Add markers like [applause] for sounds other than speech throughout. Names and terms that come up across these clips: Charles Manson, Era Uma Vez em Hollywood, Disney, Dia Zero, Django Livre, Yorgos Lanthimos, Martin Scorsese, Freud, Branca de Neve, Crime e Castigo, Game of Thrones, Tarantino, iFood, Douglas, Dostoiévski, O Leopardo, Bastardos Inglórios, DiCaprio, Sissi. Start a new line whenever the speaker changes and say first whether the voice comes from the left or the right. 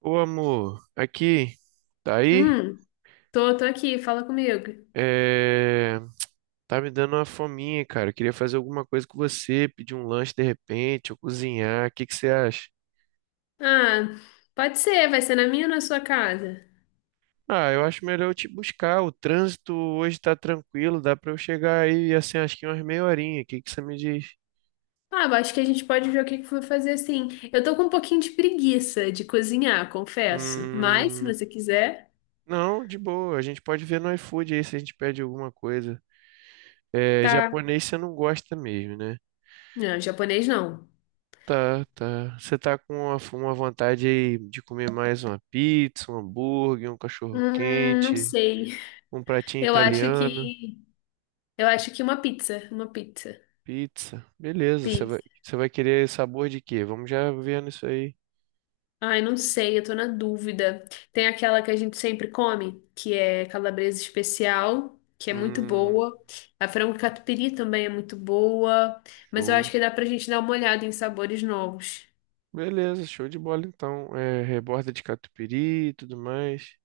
right: Ô amor, aqui, tá aí?
left: Hum, tô aqui, fala comigo.
right: É, Tá me dando uma fominha, cara. Eu queria fazer alguma coisa com você, pedir um lanche de repente, ou cozinhar. O que que você acha?
left: Ah, pode ser, vai ser na minha ou na sua casa?
right: Ah, eu acho melhor eu te buscar. O trânsito hoje tá tranquilo, dá pra eu chegar aí, assim, acho que umas meia horinha. O que que você me diz?
left: Ah, eu acho que a gente pode ver o que que for fazer assim. Eu tô com um pouquinho de preguiça de cozinhar, confesso. Mas, se
right: Hum...
left: você quiser,
right: Não, de boa. A gente pode ver no iFood aí se a gente pede alguma coisa. É,
left: tá.
right: japonês você não gosta mesmo, né?
left: Não, japonês não.
right: Tá, tá. Você tá com uma vontade aí de comer mais uma pizza, um hambúrguer, um cachorro
left: Não
right: quente,
left: sei.
right: um pratinho
left: Eu acho
right: italiano,
left: que. Eu acho que uma pizza. Uma pizza.
right: pizza. Beleza, você vai querer sabor de quê? Vamos já vendo isso aí.
left: Ai, não sei, eu tô na dúvida. Tem aquela que a gente sempre come, que é calabresa especial, que é muito
right: Hum,
left: boa. A frango catupiry também é muito boa, mas eu acho
right: show.
left: que dá pra gente dar uma olhada em sabores novos.
right: Beleza, show de bola então. É, reborda de catupiry e tudo mais.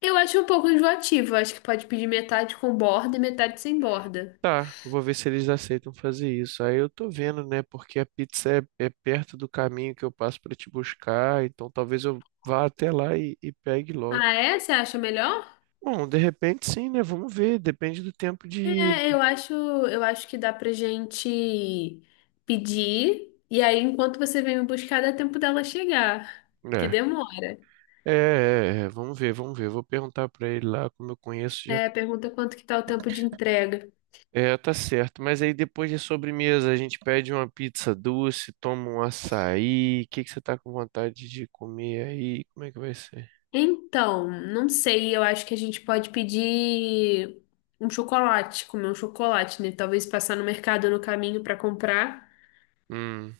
left: Eu acho um pouco enjoativo, eu acho que pode pedir metade com borda e metade sem borda.
right: Tá, eu vou ver se eles aceitam fazer isso. Aí eu tô vendo, né? Porque a pizza é perto do caminho que eu passo pra te buscar, então talvez eu vá até lá e pegue logo.
left: Ah, é? Você acha melhor?
right: Bom, de repente sim, né? Vamos ver, depende do tempo de.
left: É, eu acho que dá pra gente pedir, e aí enquanto você vem me buscar, dá tempo dela chegar, que
right: É,
left: demora.
right: vamos ver, vamos ver. Vou perguntar pra ele lá, como eu conheço já.
left: É, pergunta quanto que tá o tempo de entrega.
right: É, tá certo. Mas aí depois de sobremesa, a gente pede uma pizza doce, toma um açaí. O que que você tá com vontade de comer aí? Como é que vai ser?
left: Então, não sei, eu acho que a gente pode pedir um chocolate, comer um chocolate, né? Talvez passar no mercado no caminho para comprar.
right: Hum,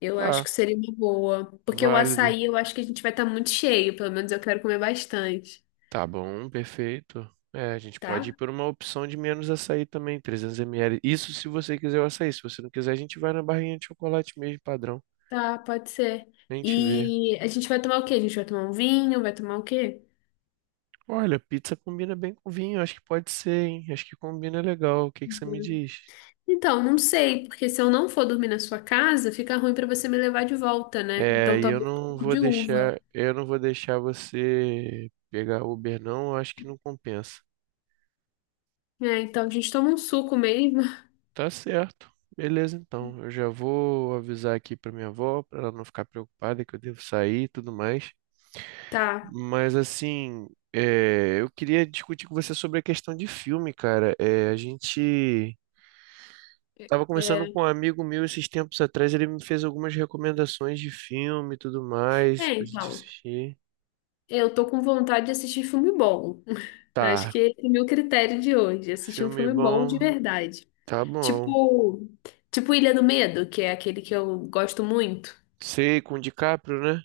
left: Eu acho
right: tá,
left: que seria uma boa. Porque o
right: válido.
left: açaí eu acho que a gente vai estar muito cheio, pelo menos eu quero comer bastante,
right: Tá bom, perfeito. É, a gente pode ir
left: tá?
right: por uma opção de menos açaí também, 300 ml. Isso se você quiser o açaí. Se você não quiser, a gente vai na barrinha de chocolate mesmo, padrão.
left: Tá, pode ser.
right: Nem te vê.
left: E a gente vai tomar o quê? A gente vai tomar um vinho, vai tomar o quê?
right: Olha, pizza combina bem com vinho, acho que pode ser, hein? Acho que combina legal. O que que você me diz?
left: Então, não sei, porque se eu não for dormir na sua casa, fica ruim para você me levar de volta, né?
right: É,
left: Então,
right: e eu
left: talvez um
right: não
left: pouco
right: vou
left: de uva.
right: deixar, eu não vou deixar você pegar Uber, não, eu acho que não compensa.
left: É, então a gente toma um suco mesmo. [laughs]
right: Tá certo. Beleza, então. Eu já vou avisar aqui pra minha avó, pra ela não ficar preocupada que eu devo sair e tudo mais.
left: Tá.
right: Mas assim, é, eu queria discutir com você sobre a questão de filme, cara. É, a gente tava conversando
left: É,
right: com um amigo meu esses tempos atrás, ele me fez algumas recomendações de filme e tudo mais
left: é,
right: pra gente
left: então.
right: assistir.
left: Eu tô com vontade de assistir filme bom. [laughs] Acho
right: Tá,
left: que esse é o meu critério de hoje, assistir um
right: filme
left: filme bom de
right: bom,
left: verdade.
right: tá bom.
left: Tipo, tipo Ilha do Medo, que é aquele que eu gosto muito.
right: Sei, com o DiCaprio, né?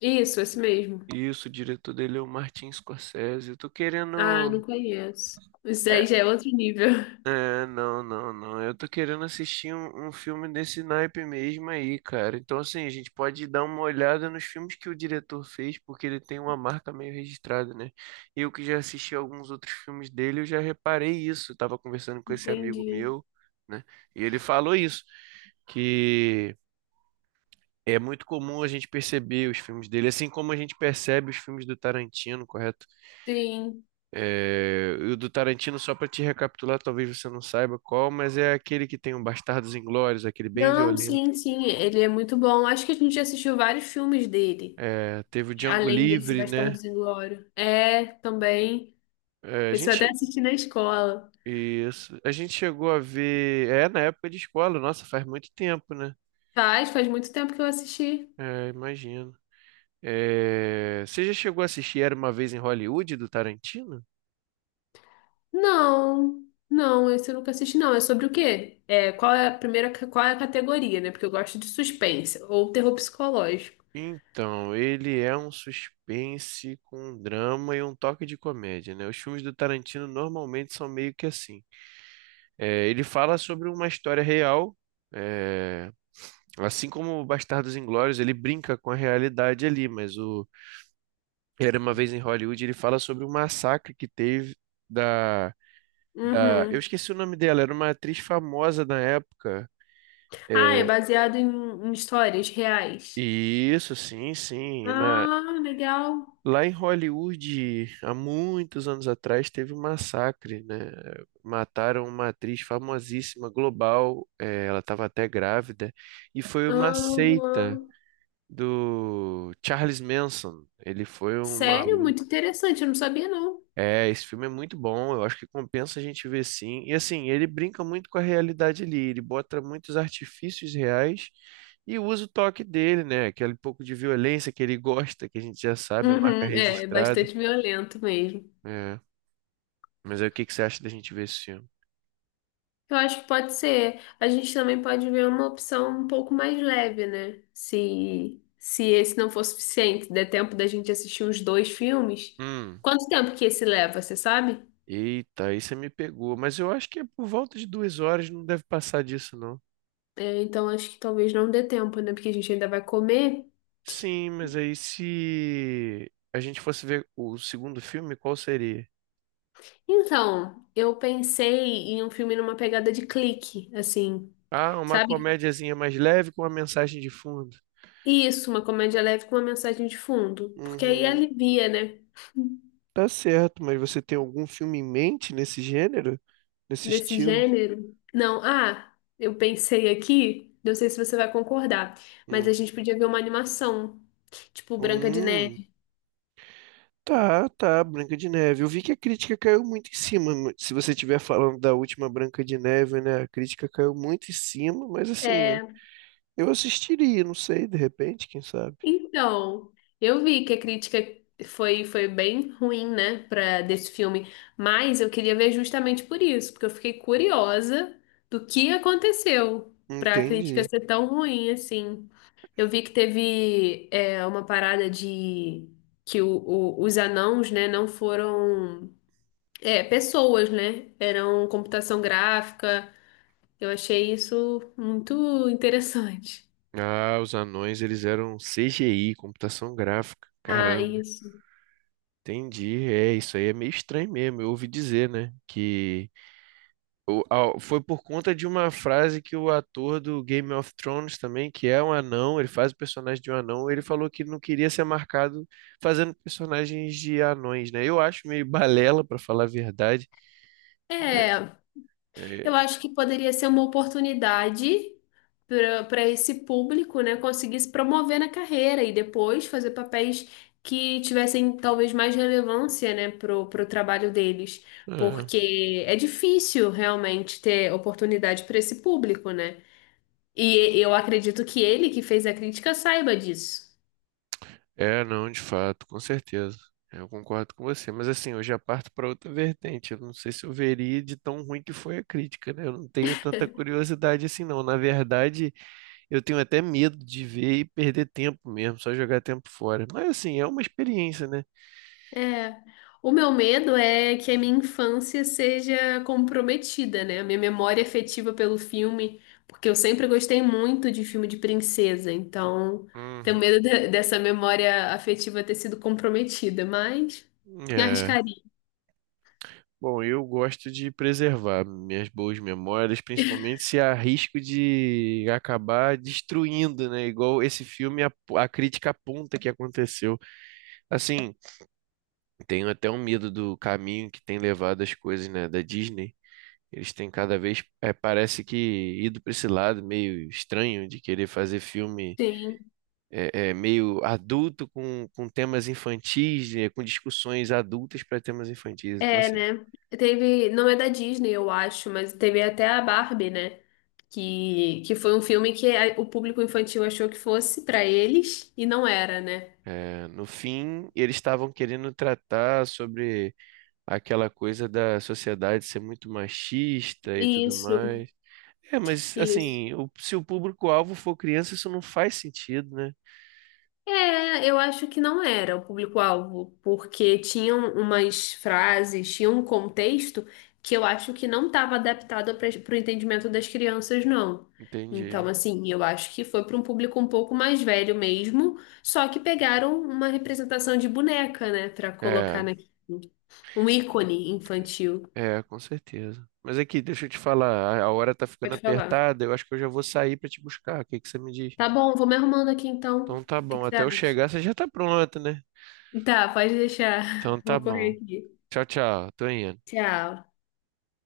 left: Isso, esse mesmo.
right: Isso, o diretor dele é o Martin Scorsese. Eu tô
left: Ah, não
right: querendo.
left: conheço. Isso aí
right: é,
left: já é outro nível.
right: É, não. Eu tô querendo assistir um filme desse naipe mesmo aí, cara. Então, assim, a gente pode dar uma olhada nos filmes que o diretor fez, porque ele tem uma marca meio registrada, né? Eu que já assisti alguns outros filmes dele, eu já reparei isso. Eu tava conversando
left: [laughs]
right: com esse amigo
left: Entendi.
right: meu, né? E ele falou isso, que é muito comum a gente perceber os filmes dele, assim como a gente percebe os filmes do Tarantino, correto?
left: Sim.
right: É, e o do Tarantino, só para te recapitular, talvez você não saiba qual, mas é aquele que tem o Bastardos Inglórios, aquele bem
left: Não,
right: violento.
left: sim, sim, ele é muito bom. Acho que a gente já assistiu vários filmes dele,
right: É, teve o Django
left: além desse
right: Livre, né?
left: Bastardos Inglórios. É, também.
right: É, a
left: Esse eu até
right: gente,
left: assisti na escola.
right: isso, a gente chegou a ver. É, na época de escola, nossa, faz muito tempo, né?
left: Faz muito tempo que eu assisti.
right: É, imagino. É, você já chegou a assistir Era Uma Vez em Hollywood do Tarantino?
left: Não, não, esse eu nunca assisti, não. É sobre o quê? É, qual é a primeira, qual é a categoria, né? Porque eu gosto de suspense ou terror psicológico.
right: Então, ele é um suspense com um drama e um toque de comédia, né? Os filmes do Tarantino normalmente são meio que assim. É, ele fala sobre uma história real, é, assim como o Bastardos Inglórios, ele brinca com a realidade ali, mas o Era uma vez em Hollywood, ele fala sobre um massacre que teve da, da- eu
left: Uhum.
right: esqueci o nome dela, era uma atriz famosa na época.
left: Ah, é
right: É,
left: baseado em histórias reais.
right: isso, sim, na
left: Ah, legal.
right: Lá em Hollywood, há muitos anos atrás, teve um massacre, né? Mataram uma atriz famosíssima, global, é, ela estava até grávida, e foi uma
left: Aham.
right: seita do Charles Manson. Ele foi um
left: Sério,
right: maluco.
left: muito interessante, eu não sabia, não.
right: É, esse filme é muito bom, eu acho que compensa a gente ver sim. E assim, ele brinca muito com a realidade ali, ele bota muitos artifícios reais e usa o toque dele, né? Aquele pouco de violência que ele gosta, que a gente já sabe, é marca
left: Uhum, é, é
right: registrada.
left: bastante violento mesmo.
right: É. Mas aí o que que você acha da gente ver esse filme?
left: Eu acho que pode ser. A gente também pode ver uma opção um pouco mais leve, né? Se esse não for suficiente, der tempo da gente assistir os dois filmes.
right: Hum,
left: Quanto tempo que esse leva, você sabe?
right: eita, aí você me pegou. Mas eu acho que é por volta de 2 horas, não deve passar disso, não.
left: É, então acho que talvez não dê tempo, né? Porque a gente ainda vai comer.
right: Sim, mas aí se a gente fosse ver o segundo filme, qual seria?
left: Então, eu pensei em um filme numa pegada de clique, assim,
right: Ah, uma
left: sabe?
right: comédiazinha mais leve com uma mensagem de fundo.
left: Isso, uma comédia leve com uma mensagem de fundo. Porque aí
right: Uhum.
left: alivia, né?
right: Tá certo, mas você tem algum filme em mente nesse gênero? Nesse
left: Desse
right: estilo?
left: gênero? Não, ah, eu pensei aqui, não sei se você vai concordar, mas a
right: Hum.
left: gente podia ver uma animação, tipo Branca de
right: Hum.
left: Neve.
right: Tá, tá, Branca de Neve. Eu vi que a crítica caiu muito em cima. Se você estiver falando da última Branca de Neve, né? A crítica caiu muito em cima, mas assim,
left: É,
right: eu assistiria, não sei, de repente, quem sabe?
left: então, eu vi que a crítica foi bem ruim, né, para desse filme, mas eu queria ver justamente por isso, porque eu fiquei curiosa do que aconteceu para a crítica
right: Entendi.
left: ser tão ruim assim. Eu vi que teve é, uma parada de que os anãos, né, não foram é, pessoas, né? Eram computação gráfica. Eu achei isso muito interessante. [laughs]
right: Ah, os anões, eles eram CGI, computação gráfica.
left: Ah,
right: Caramba,
left: isso.
right: entendi. É, isso aí é meio estranho mesmo. Eu ouvi dizer, né? Que foi por conta de uma frase que o ator do Game of Thrones também, que é um anão, ele faz o personagem de um anão, ele falou que não queria ser marcado fazendo personagens de anões, né? Eu acho meio balela, pra falar a verdade. Mas,
left: É,
right: é,
left: eu acho que poderia ser uma oportunidade para esse público, né, conseguir se promover na carreira e depois fazer papéis que tivessem talvez mais relevância, né, pro trabalho deles.
right: ah.
left: Porque é difícil realmente ter oportunidade para esse público, né? E eu acredito que ele que fez a crítica saiba disso.
right: É, não, de fato, com certeza. É, eu concordo com você, mas assim, eu já parto para outra vertente. Eu não sei se eu veria de tão ruim que foi a crítica, né? Eu não tenho tanta curiosidade assim, não. Na verdade, eu tenho até medo de ver e perder tempo mesmo, só jogar tempo fora. Mas assim, é uma experiência, né?
left: É, o meu medo é que a minha infância seja comprometida, né? A minha memória afetiva pelo filme, porque eu sempre gostei muito de filme de princesa, então tenho
right: Uhum.
left: medo de- dessa memória afetiva ter sido comprometida, mas me
right: É.
left: arriscaria.
right: Bom, eu gosto de preservar minhas boas memórias, principalmente se há risco de acabar destruindo, né? Igual esse filme, a crítica aponta que aconteceu. Assim, tenho até um medo do caminho que tem levado as coisas, né, da Disney. Eles têm cada vez, é, parece que ido para esse lado meio estranho de querer fazer filme
left: Sim,
right: meio adulto com temas infantis, é, com discussões adultas para temas infantis. Então,
left: é,
right: assim,
left: né? Teve, não é da Disney, eu acho, mas teve até a Barbie, né? Que foi um filme que a- o público infantil achou que fosse pra eles e não era, né?
right: é, no fim, eles estavam querendo tratar sobre aquela coisa da sociedade ser muito machista e tudo
left: Isso,
right: mais. É, mas
left: isso.
right: assim, se o público-alvo for criança, isso não faz sentido, né?
left: É, eu acho que não era o público-alvo, porque tinham umas frases, tinha um contexto que eu acho que não estava adaptado para o entendimento das crianças, não. Então,
right: Entendi.
left: assim, eu acho que foi para um público um pouco mais velho mesmo, só que pegaram uma representação de boneca, né, para colocar
right: É,
left: naquilo. Um ícone infantil.
right: com certeza. Mas aqui, deixa eu te falar, a hora tá ficando
left: Pode falar.
right: apertada, eu acho que eu já vou sair pra te buscar. O que que você me diz?
left: Tá bom, vou me arrumando aqui então.
right: Então
left: O
right: tá
left: que
right: bom,
left: que você
right: até eu
left: acha?
right: chegar você já tá pronto, né?
left: Tá, pode
right: Então
left: deixar. [laughs]
right: tá
left: Vou
right: bom.
left: correr aqui.
right: Tchau, tchau. Tô indo.
left: Tchau.